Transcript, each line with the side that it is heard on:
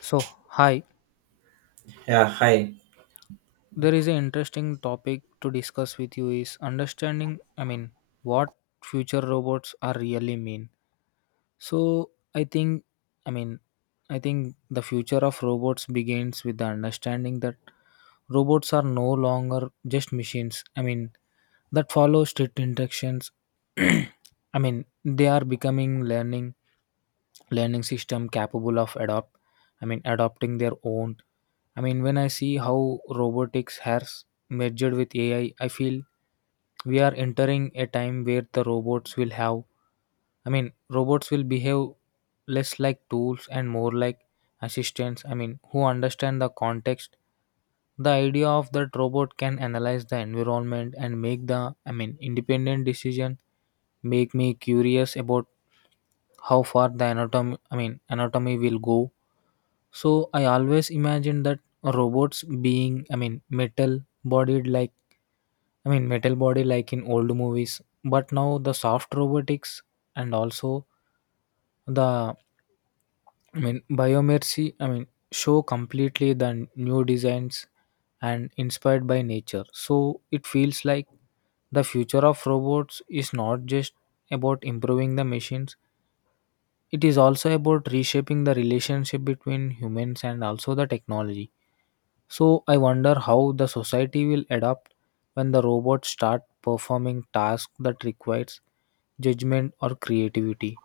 left: So, hi,
right: Yeah, hi.
left: there is an interesting topic to discuss with you is understanding, what future robots are really mean. So, I think, I mean, I think the future of robots begins with the understanding that robots are no longer just machines. That follow strict instructions. They are becoming learning system capable of adopting their own. When I see how robotics has merged with ai I feel we are entering a time where the robots will have I mean robots will behave less like tools and more like assistants, who understand the context. The idea of that robot can analyze the environment and make the independent decision make me curious about how far the anatomy I mean anatomy will go. So I always imagine that robots being I mean metal bodied like I mean metal body like in old movies, but now the soft robotics and also the I mean biomercy. Show completely the new designs and inspired by nature. So it feels like the future of robots is not just about improving the machines. It is also about reshaping the relationship between humans and also the technology. So I wonder how the society will adapt when the robots start performing tasks that requires judgment or creativity.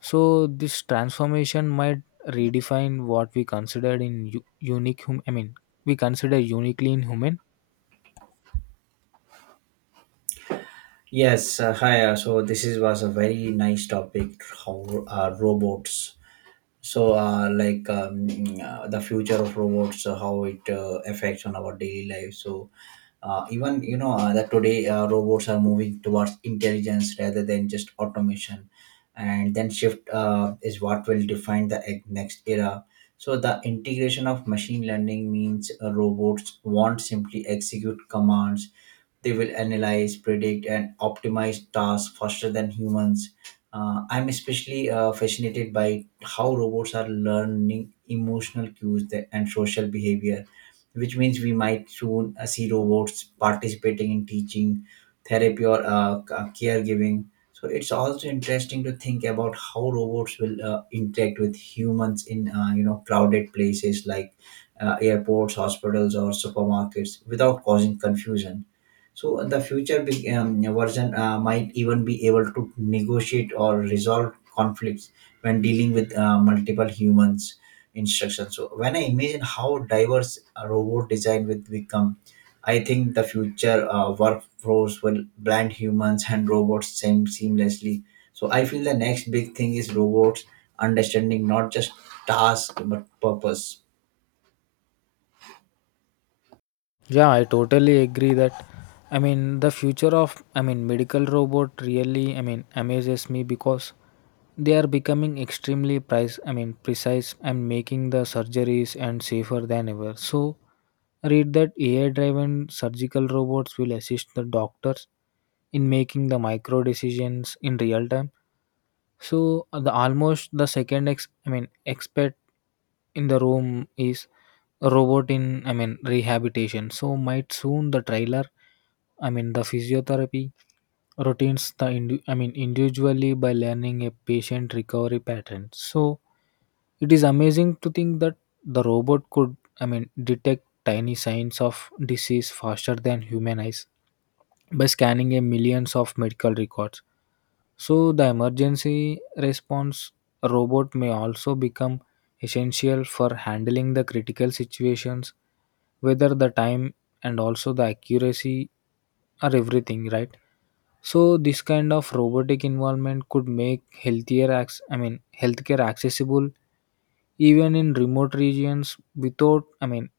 left: So this transformation might redefine what we considered in u- unique hum- I mean we consider uniquely in human.
right: Yes, hi. So this is was a very nice topic. How robots? So the future of robots, how it affects on our daily life. So even that today robots are moving towards intelligence rather than just automation, and then shift is what will define the next era. So the integration of machine learning means robots won't simply execute commands. They will analyze, predict, and optimize tasks faster than humans. I'm especially fascinated by how robots are learning emotional cues and social behavior, which means we might soon see robots participating in teaching, therapy, or caregiving. So it's also interesting to think about how robots will interact with humans in crowded places like airports, hospitals, or supermarkets without causing confusion. So the future version might even be able to negotiate or resolve conflicts when dealing with multiple humans instructions. So when I imagine how diverse a robot design will become, I think the future workforce will blend humans and robots same seamlessly. So I feel the next big thing is robots understanding not just task but purpose.
left: Yeah, I totally agree that. I mean, the future of I mean medical robot really amazes me because they are becoming extremely price I mean precise and making the surgeries and safer than ever. So, read that AI driven surgical robots will assist the doctors in making the micro decisions in real time. So the almost the second ex I mean expert in the room is a robot in rehabilitation. So might soon the physiotherapy routines, the indi- I mean individually, by learning a patient recovery pattern. So it is amazing to think that the robot could detect tiny signs of disease faster than human eyes by scanning a millions of medical records. So, the emergency response robot may also become essential for handling the critical situations, whether the time and also the accuracy are everything, right? So, this kind of robotic involvement could make healthier, acc- I mean, healthcare accessible even in remote regions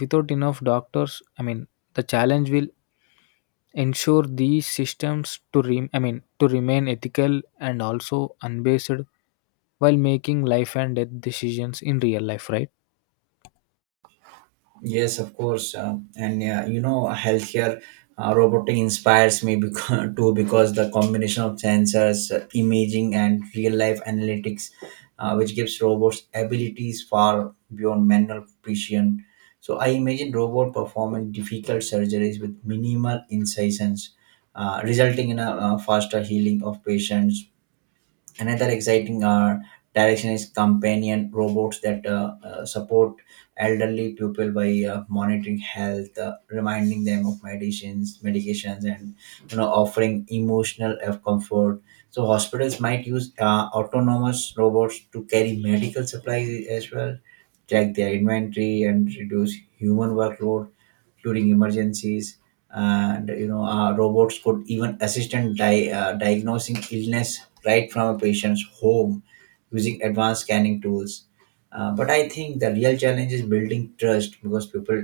left: without enough doctors. The challenge will ensure these systems to, re- I mean, to remain ethical and also unbased while making life and death decisions in real life, right?
right: Yes, of course, and yeah, healthcare, healthier robotic inspires me, because too, because the combination of sensors, imaging, and real-life analytics, which gives robots abilities far beyond manual precision. So I imagine robot performing difficult surgeries with minimal incisions, resulting in a faster healing of patients. Another exciting direction is companion robots that support elderly people by monitoring health, reminding them of medicines, medications, and offering emotional comfort. So hospitals might use autonomous robots to carry medical supplies as well, check their inventory, and reduce human workload during emergencies. And robots could even assist in diagnosing illness right from a patient's home using advanced scanning tools. But I think the real challenge is building trust, because people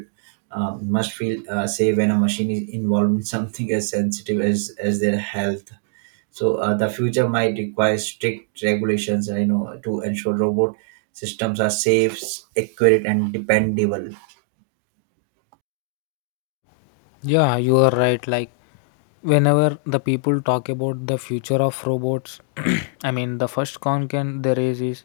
right: must feel safe when a machine is involved in something as sensitive as their health. So the future might require strict regulations to ensure robot systems are safe, accurate, and dependable.
left: Yeah, you are right. Like, whenever the people talk about the future of robots, the first concern there is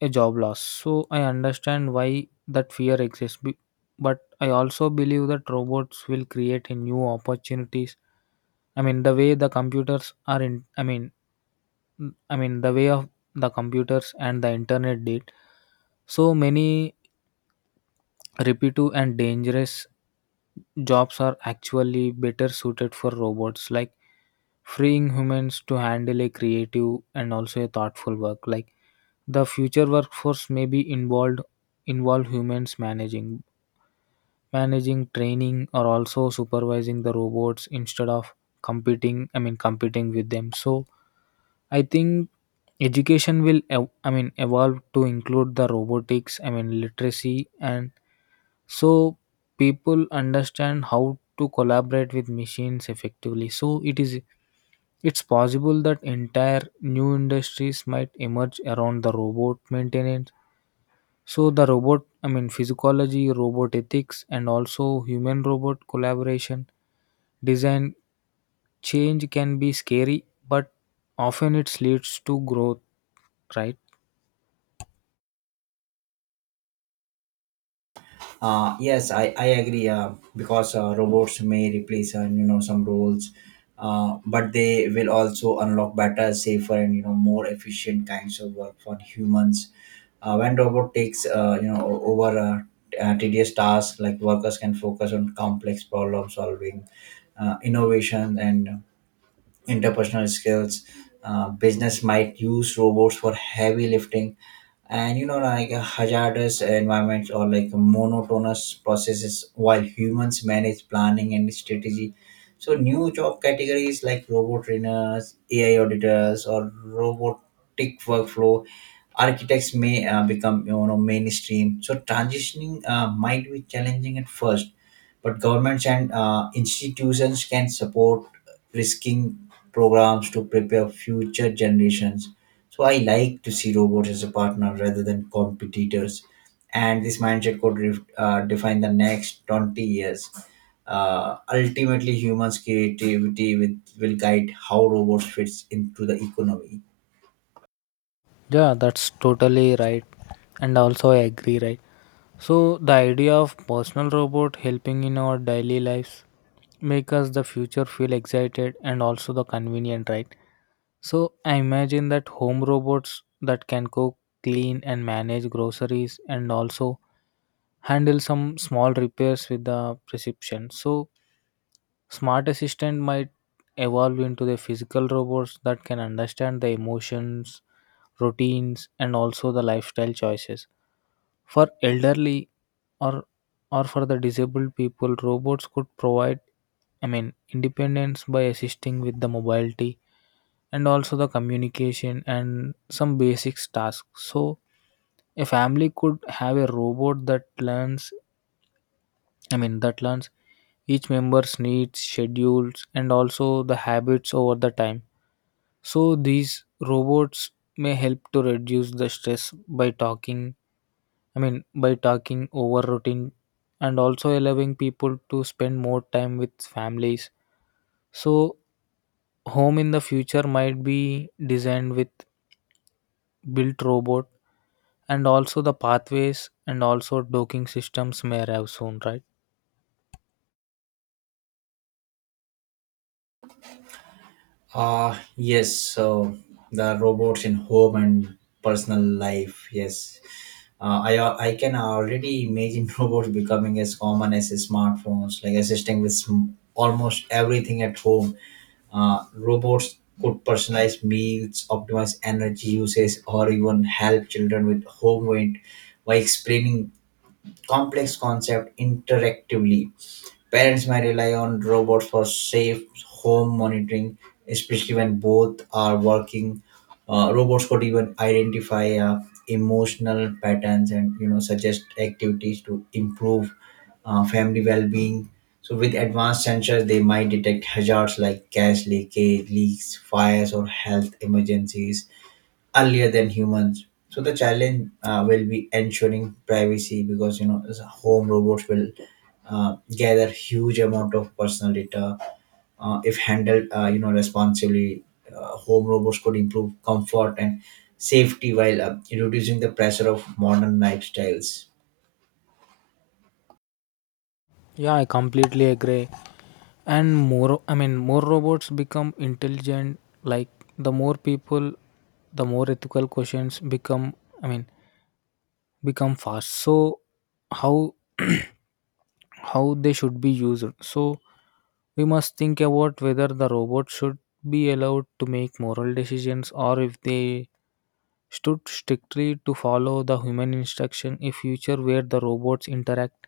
left: a job loss. So, I understand why that fear exists. But I also believe that robots will create a new opportunities. I mean, the way the computers are in, I mean, the way of the computers and the internet did. So many repetitive and dangerous jobs are actually better suited for robots, like freeing humans to handle a creative and also a thoughtful work. Like the future workforce may be involved involve humans managing, training, or also supervising the robots instead of competing with them. So I think education will evolve to include the robotics, literacy, and so people understand how to collaborate with machines effectively. So it's possible that entire new industries might emerge around the robot maintenance. So the robot, physiology, robot ethics, and also human robot collaboration design. Change can be scary, but often it leads to growth, right?
right: Yes, I agree. Because robots may replace some roles, but they will also unlock better, safer, and more efficient kinds of work for humans. When robot takes over tedious tasks, like workers can focus on complex problem solving, innovation, and interpersonal skills. Business might use robots for heavy lifting and like hazardous environments or like monotonous processes, while humans manage planning and strategy. So new job categories like robot trainers, AI auditors, or robotic workflow architects may become mainstream. So transitioning might be challenging at first, but governments and institutions can support risking programs to prepare future generations. So I like to see robots as a partner rather than competitors. And this mindset could define the next 20 years. Ultimately, humans' creativity with, will guide how robots fits into the economy.
left: Yeah, that's totally right, and also I agree, right. So the idea of personal robot helping in our daily lives make us the future feel excited and also the convenient, right? So I imagine that home robots that can cook, clean, and manage groceries, and also handle some small repairs with the prescription. So smart assistant might evolve into the physical robots that can understand the emotions, routines, and also the lifestyle choices. For elderly, or or for the disabled people, robots could provide independence by assisting with the mobility and also the communication and some basics tasks. So a family could have a robot that learns each member's needs, schedules, and also the habits over the time. So these robots may help to reduce the stress by talking. By talking over routine and also allowing people to spend more time with families. So, home in the future might be designed with built robot and also the pathways, and also docking systems may arrive soon, right?
right: Yes, so the robots in home and personal life, yes. I can already imagine robots becoming as common as smartphones, like assisting with almost everything at home. Robots could personalize meals, optimize energy usage, or even help children with homework by explaining complex concepts interactively. Parents might rely on robots for safe home monitoring, especially when both are working. Robots could even identify emotional patterns and suggest activities to improve family well-being. So with advanced sensors, they might detect hazards like gas leakage, leaks, fires, or health emergencies earlier than humans. So the challenge will be ensuring privacy, because as home robots will gather huge amount of personal data. If handled responsibly, home robots could improve comfort and safety while reducing the pressure of modern lifestyles.
left: Yeah, I completely agree. And more, more robots become intelligent. Like the more people, the more ethical questions become. I mean, become fast. So how how they should be used. So we must think about whether the robot should be allowed to make moral decisions, or if they should strictly to follow the human instruction. A future where the robots interact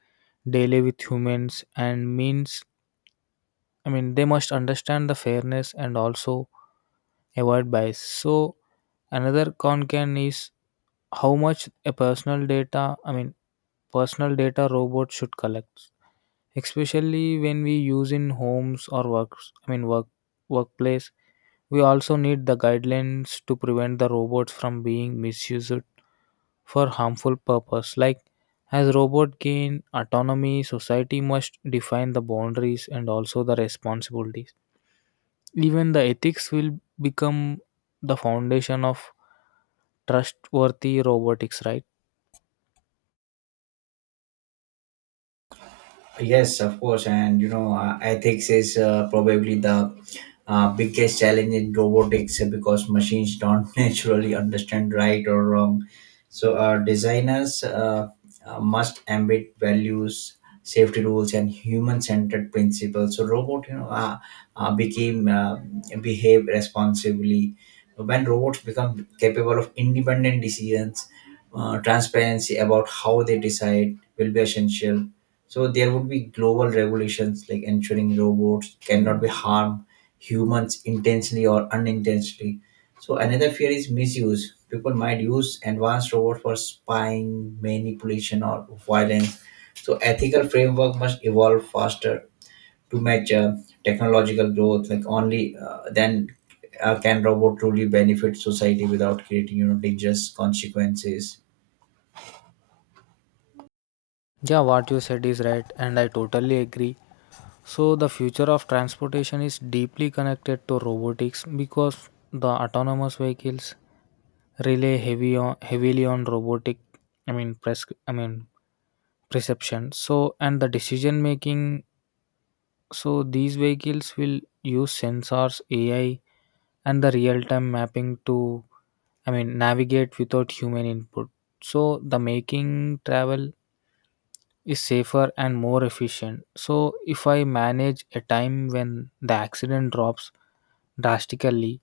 left: daily with humans and means, they must understand the fairness and also avoid bias. So another concern is how much a personal data I mean personal data robots should collect, especially when we use in homes or works I mean work workplace. We also need the guidelines to prevent the robots from being misused for harmful purpose. Like as robot gain autonomy, society must define the boundaries and also the responsibilities. Even the ethics will become the foundation of trustworthy robotics, right?
right: Yes, of course, and ethics is probably the biggest challenge in robotics, because machines don't naturally understand right or wrong. So, our designers must embed values, safety rules, and human-centered principles. So, robot, became behave responsibly. When robots become capable of independent decisions, transparency about how they decide will be essential. So there would be global regulations like ensuring robots cannot be harm humans intentionally or unintentionally. So another fear is misuse. People might use advanced robots for spying, manipulation, or violence. So ethical framework must evolve faster to match technological growth. Like only then can robot truly benefit society without creating dangerous consequences.
left: Yeah, what you said is right and I totally agree. So, the future of transportation is deeply connected to robotics because the autonomous vehicles heavily on robotic, I mean, pres- I mean, perception. So, and the decision making. So, these vehicles will use sensors, AI, and the real time mapping to, navigate without human input. So, the making travel is safer and more efficient. So, if I manage a time when the accident drops drastically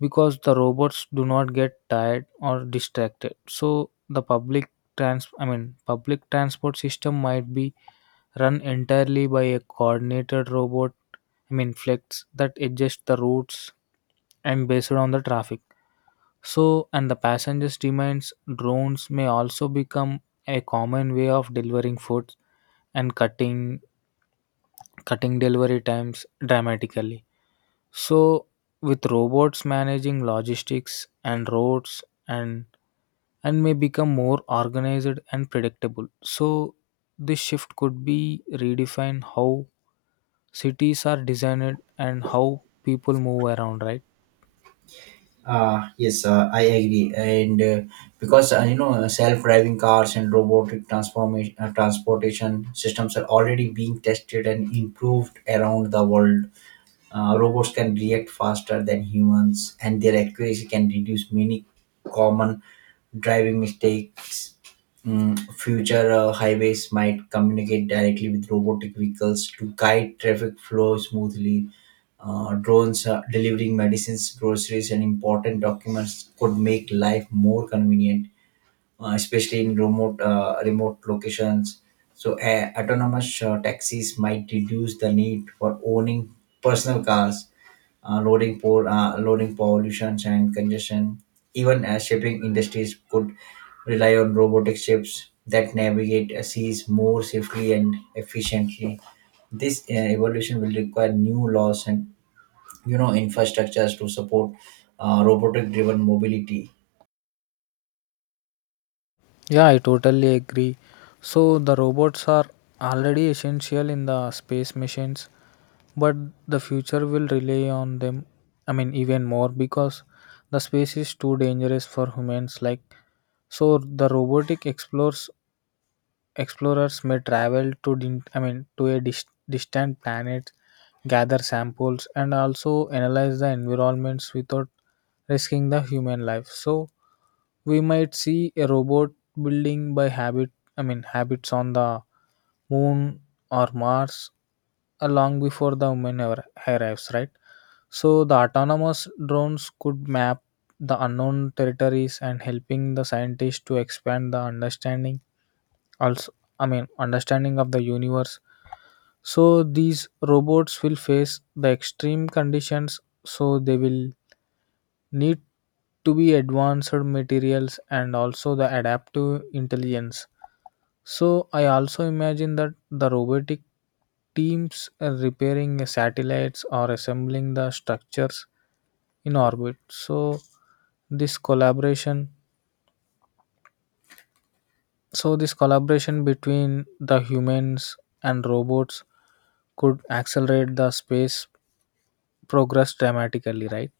left: because the robots do not get tired or distracted. So the public transport system might be run entirely by a coordinated robot, flex that adjust the routes and based on the traffic. So, and the passengers demands. Drones may also become a common way of delivering food and cutting delivery times dramatically. So, with robots managing logistics and roads, and may become more organized and predictable. So, this shift could be redefine how cities are designed and how people move around, right?
right: Yes, I agree. And because self-driving cars and robotic transformation transportation systems are already being tested and improved around the world. Robots can react faster than humans, and their accuracy can reduce many common driving mistakes. Future highways might communicate directly with robotic vehicles to guide traffic flow smoothly. Drones delivering medicines, groceries, and important documents could make life more convenient, especially in remote locations. So, autonomous taxis might reduce the need for owning personal cars, loading pollution and congestion. Even shipping industries could rely on robotic ships that navigate seas more safely and efficiently. This evolution will require new laws and infrastructures to support robotic driven mobility.
left: Yeah, I totally agree. So the robots are already essential in the space missions, but the future will rely on them, even more, because the space is too dangerous for humans. Like, so the robotic explores Explorers may travel to distant planet, gather samples, and also analyze the environments without risking the human life. So we might see a robot building by habit. Habits on the moon or Mars, long before the human ever arrives, right? So the autonomous drones could map the unknown territories and helping the scientists to expand the understanding, also understanding of the universe. So these robots will face the extreme conditions, so they will need to be advanced materials and also the adaptive intelligence. So I also imagine that the robotic teams are repairing satellites or assembling the structures in orbit. This collaboration So this collaboration between the humans and robots could accelerate the space progress dramatically, right?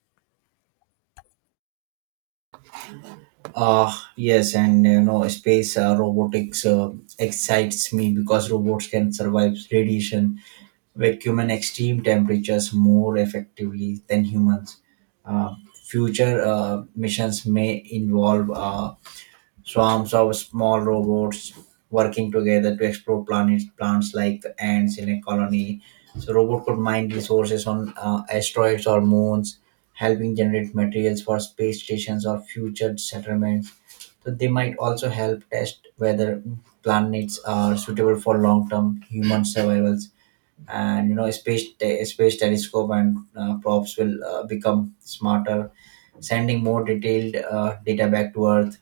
right: Uh yes, and space robotics excites me, because robots can survive radiation, vacuum, and extreme temperatures more effectively than humans. Uh, future missions may involve swarms of small robots working together to explore planets, plants, like ants in a colony. So, robot could mine resources on asteroids or moons, helping generate materials for space stations or future settlements. So, they might also help test whether planets are suitable for long-term human survivals. And space telescope and probes will become smarter, sending more detailed data back to Earth.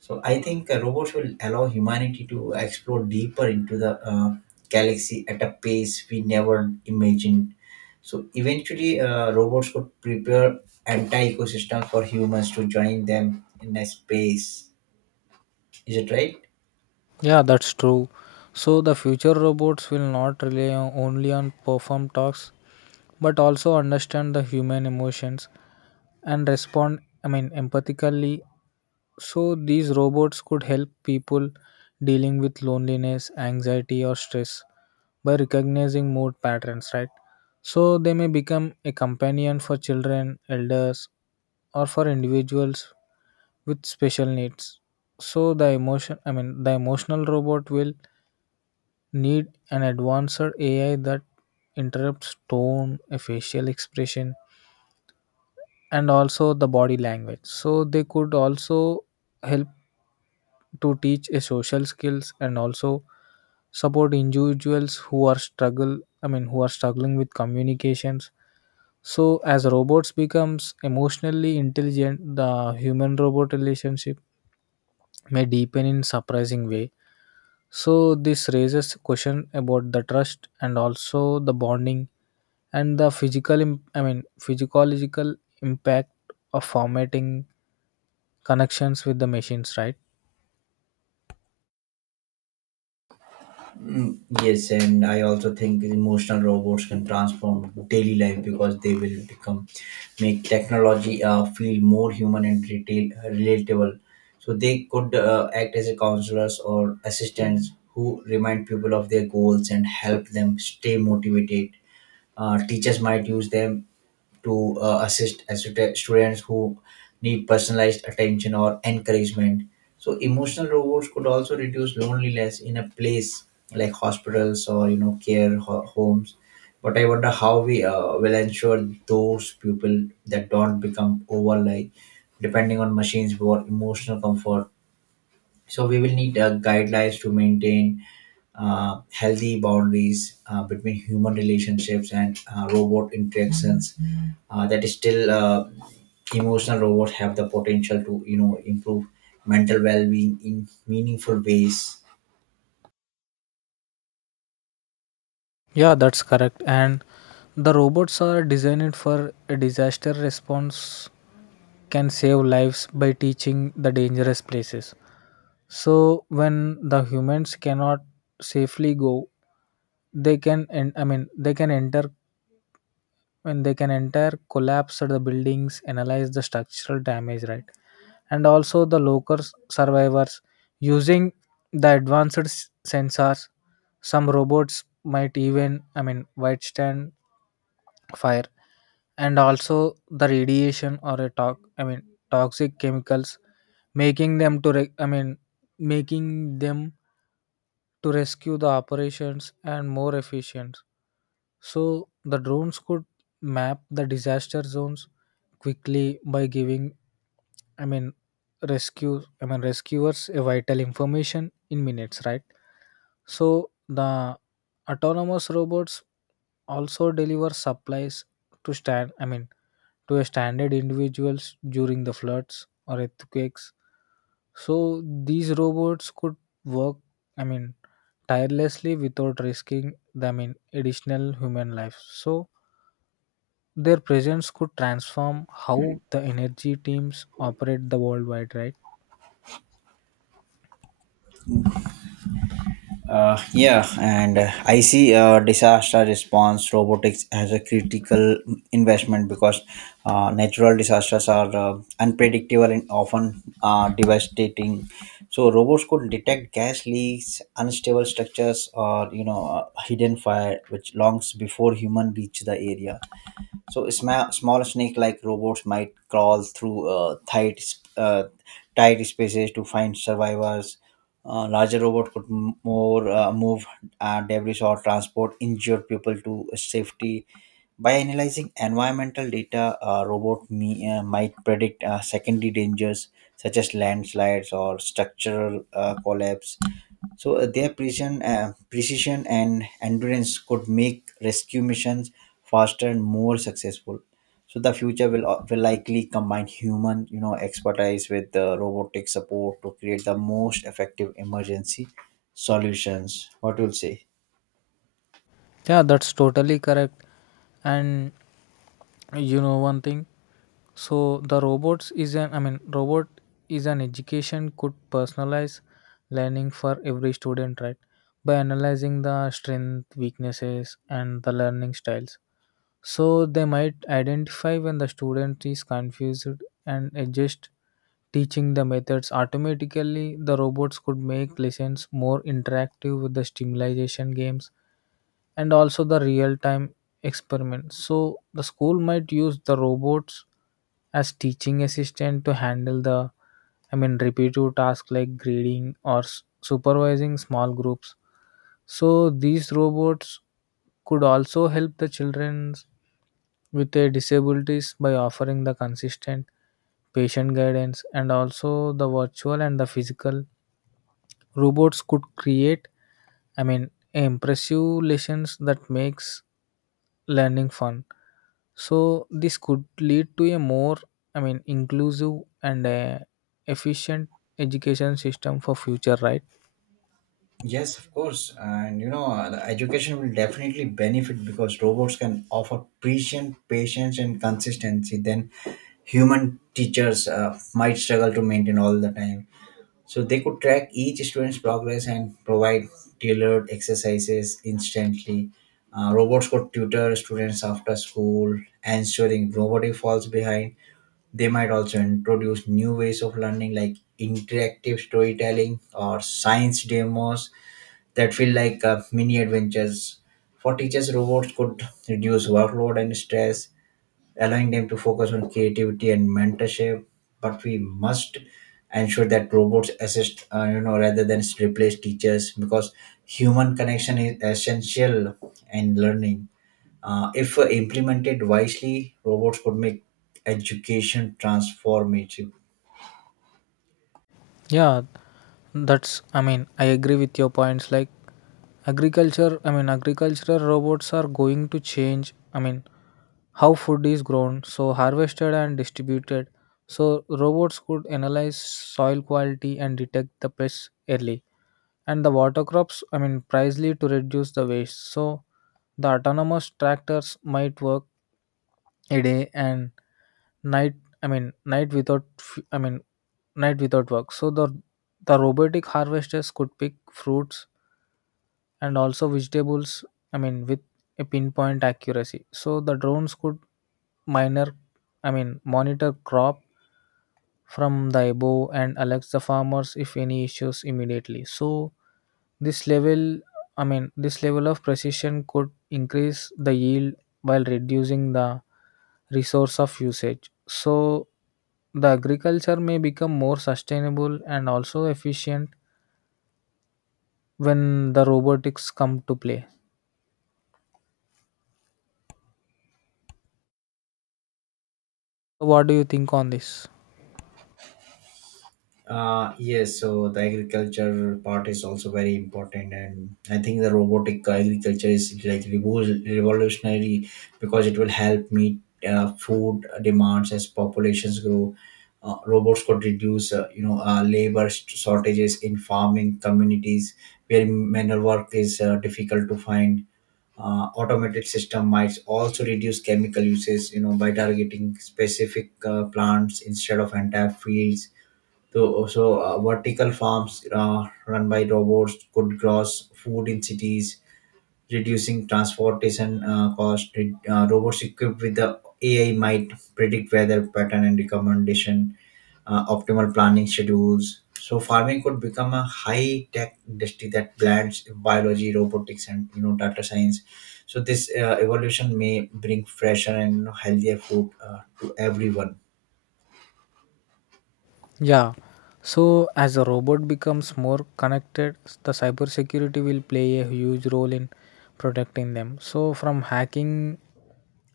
right: So I think robots will allow humanity to explore deeper into the galaxy at a pace we never imagined. So eventually, robots could prepare entire ecosystems for humans to join them in a space. Is it right?
left: Yeah, that's true. So the future robots will not only on perform tasks, but also understand the human emotions and respond, empathically. So these robots could help people dealing with loneliness, anxiety, or stress by recognizing mood patterns, right? So they may become a companion for children, elders, or for individuals with special needs. So the emotional robot will need an advanced AI that interrupts tone, a facial expression, and also the body language. So they could also help to teach a social skills and also support individuals who are struggle I mean who are struggling with communications. So as robots becomes emotionally intelligent, the human robot relationship may deepen in surprising way. So this raises question about the trust and also the bonding, and the physical im- I mean physiological impact of formatting connections with the machines, right?
right: Yes, and I also think emotional robots can transform daily life, because they will become make technology feel more human and retail, relatable. So they could act as a counselors or assistants who remind people of their goals and help them stay motivated. Teachers might use them to assist as students who need personalized attention or encouragement. So emotional robots could also reduce loneliness in a place like hospitals or care homes. But I wonder how we will ensure those people that don't become over, like, depending on machines for emotional comfort. So we will need guidelines to maintain healthy boundaries between human relationships and robot interactions. That is still emotional robots have the potential to improve mental well-being in meaningful ways.
left: Yeah, that's correct. And the robots are designed for a disaster response can save lives by teaching the dangerous places. So when the humans cannot safely go, they can en- I mean they can enter when they can enter collapse at the buildings, analyze the structural damage, right? And also the survivors using the advanced sensors. Some robots might even withstand fire and also the radiation or a talk I mean toxic chemicals making them to re- i mean making them to rescue the operations and more efficient. So the drones could map the disaster zones quickly by giving i mean rescuers a vital information in minutes, right? So the autonomous robots also deliver supplies to stand i mean to a standard individuals during the floods or earthquakes. So these robots could work i mean tirelessly without risking the, additional human life, so their presence could transform how the energy teams operate the worldwide, right?
right: Yeah, and I see disaster response robotics as a critical investment, because natural disasters are unpredictable and often devastating. So robots could detect gas leaks, unstable structures, or hidden fire, which longs before human reach the area. So small snake-like robots might crawl through tight spaces to find survivors. Larger robot could m- more move debris or transport injured people to safety. By analyzing environmental data, a robot might predict secondary dangers such as landslides or structural collapse. So their precision and endurance could make rescue missions faster and more successful. So the future will likely combine human, expertise with robotic support to create the most effective emergency solutions. What will say?
left: Yeah, that's totally correct. And you know one thing, so the robots is an I mean robot is an education could personalize learning for every student, right? By analyzing the strength, weaknesses, and the learning styles. So they might identify when the student is confused and adjust teaching the methods automatically. The robots could make lessons more interactive with the stimulation games and also the real time experiments. So the school might use the robots as teaching assistant to handle the repetitive tasks like grading or supervising small groups. So these robots could also help the children with their disabilities by offering the consistent patient guidance, and also the virtual and the physical robots could create impressive lessons that makes learning fun. So this could lead to a more inclusive and efficient education system for future, right?
right: Yes, of course, and the education will definitely benefit, because robots can offer precision, patience, and consistency. Then human teachers might struggle to maintain all the time. So they could track each student's progress and provide tailored exercises instantly. Robots could tutor students after school, ensuring nobody falls behind. They might also introduce new ways of learning like interactive storytelling or science demos that feel like mini adventures. For teachers, robots could reduce workload and stress, allowing them to focus on creativity and mentorship. But we must ensure that robots assist, rather than replace teachers, because human connection is essential in learning. If implemented wisely, robots could make education transformative.
left: Yeah, I agree with your points. Like, agricultural robots are going to change, how food is grown, so harvested and distributed. So, robots could analyze soil quality and detect the pests early and the water crops pricely to reduce the waste. So the autonomous tractors might work a day and night I mean night without f- I mean night without work. So the robotic harvesters could pick fruits and also vegetables with a pinpoint accuracy. So the drones could minor I mean monitor crop from thy bow and alerts the farmers if any issues immediately. So this level, this level of precision could increase the yield while reducing the resource of usage. So the agriculture may become more sustainable and also efficient when the robotics come to play. So, what do you think on this?
right: Yes, so the agriculture part is also very important, and I think the robotic agriculture is like revolutionary, because it will help meet food demands as populations grow. Robots could reduce, labor shortages in farming communities where manual work is difficult to find. Automated system might also reduce chemical uses, by targeting specific plants instead of entire fields. So vertical farms run by robots could grow food in cities, reducing transportation cost. Robots equipped with the AI might predict weather pattern and recommendation, optimal planning schedules. So farming could become a high-tech industry that blends biology, robotics, and data science. So this evolution may bring fresher and healthier food to everyone.
left: Yeah. So as a robot becomes more connected, the cybersecurity will play a huge role in protecting them. So from hacking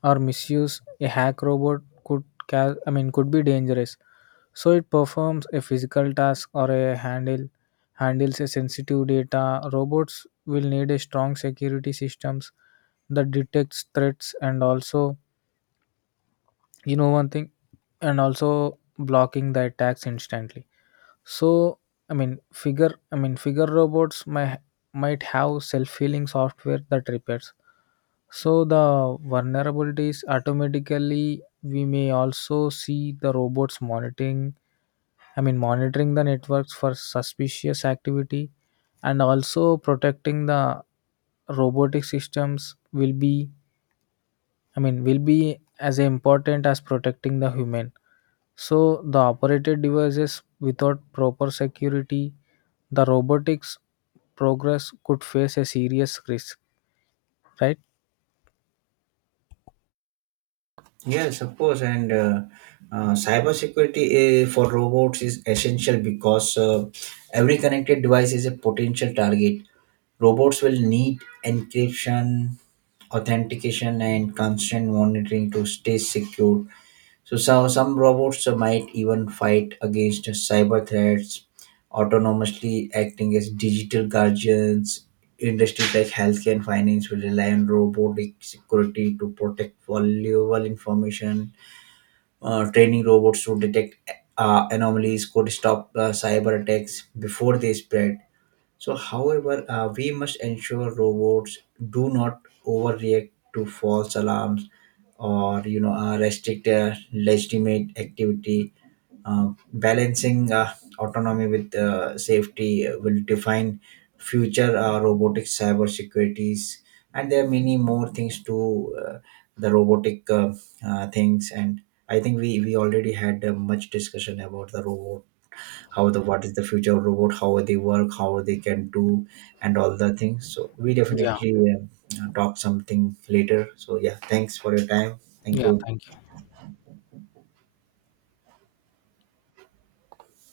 left: or misuse, a hack robot could ca- I mean could be dangerous. So it performs a physical task or a handle handles a sensitive data. Robots will need a strong security systems that detects threats, and also you know one thing, and also blocking the attacks instantly. So, figure robots might have self-healing software that repairs. So the vulnerabilities automatically. We may also see the robots monitoring the networks for suspicious activity, and also protecting the robotic systems will be. I mean, will be as important as protecting the human. So the operated devices without proper security, the robotics progress could face a serious risk, right?
right: Yes, of course, and cybersecurity for robots is essential, because every connected device is a potential target. Robots will need encryption, authentication, and constant monitoring to stay secure. So some robots might even fight against cyber threats, autonomously acting as digital guardians. Industries like healthcare and finance will rely on robotic security to protect valuable information. Training robots to detect anomalies could stop cyber attacks before they spread. So, however, we must ensure robots do not overreact to false alarms or restrict their legitimate activity. Balancing autonomy with safety will define future robotic cyber securities, and there are many more things to the robotic things. And I think we already had much discussion about the robot, how the what is the future of robot, how they work, how they can do, and all the things, so we
left: Yeah,
right: definitely talk something later. So yeah, thanks for your time. Thank
left: yeah.
right: you.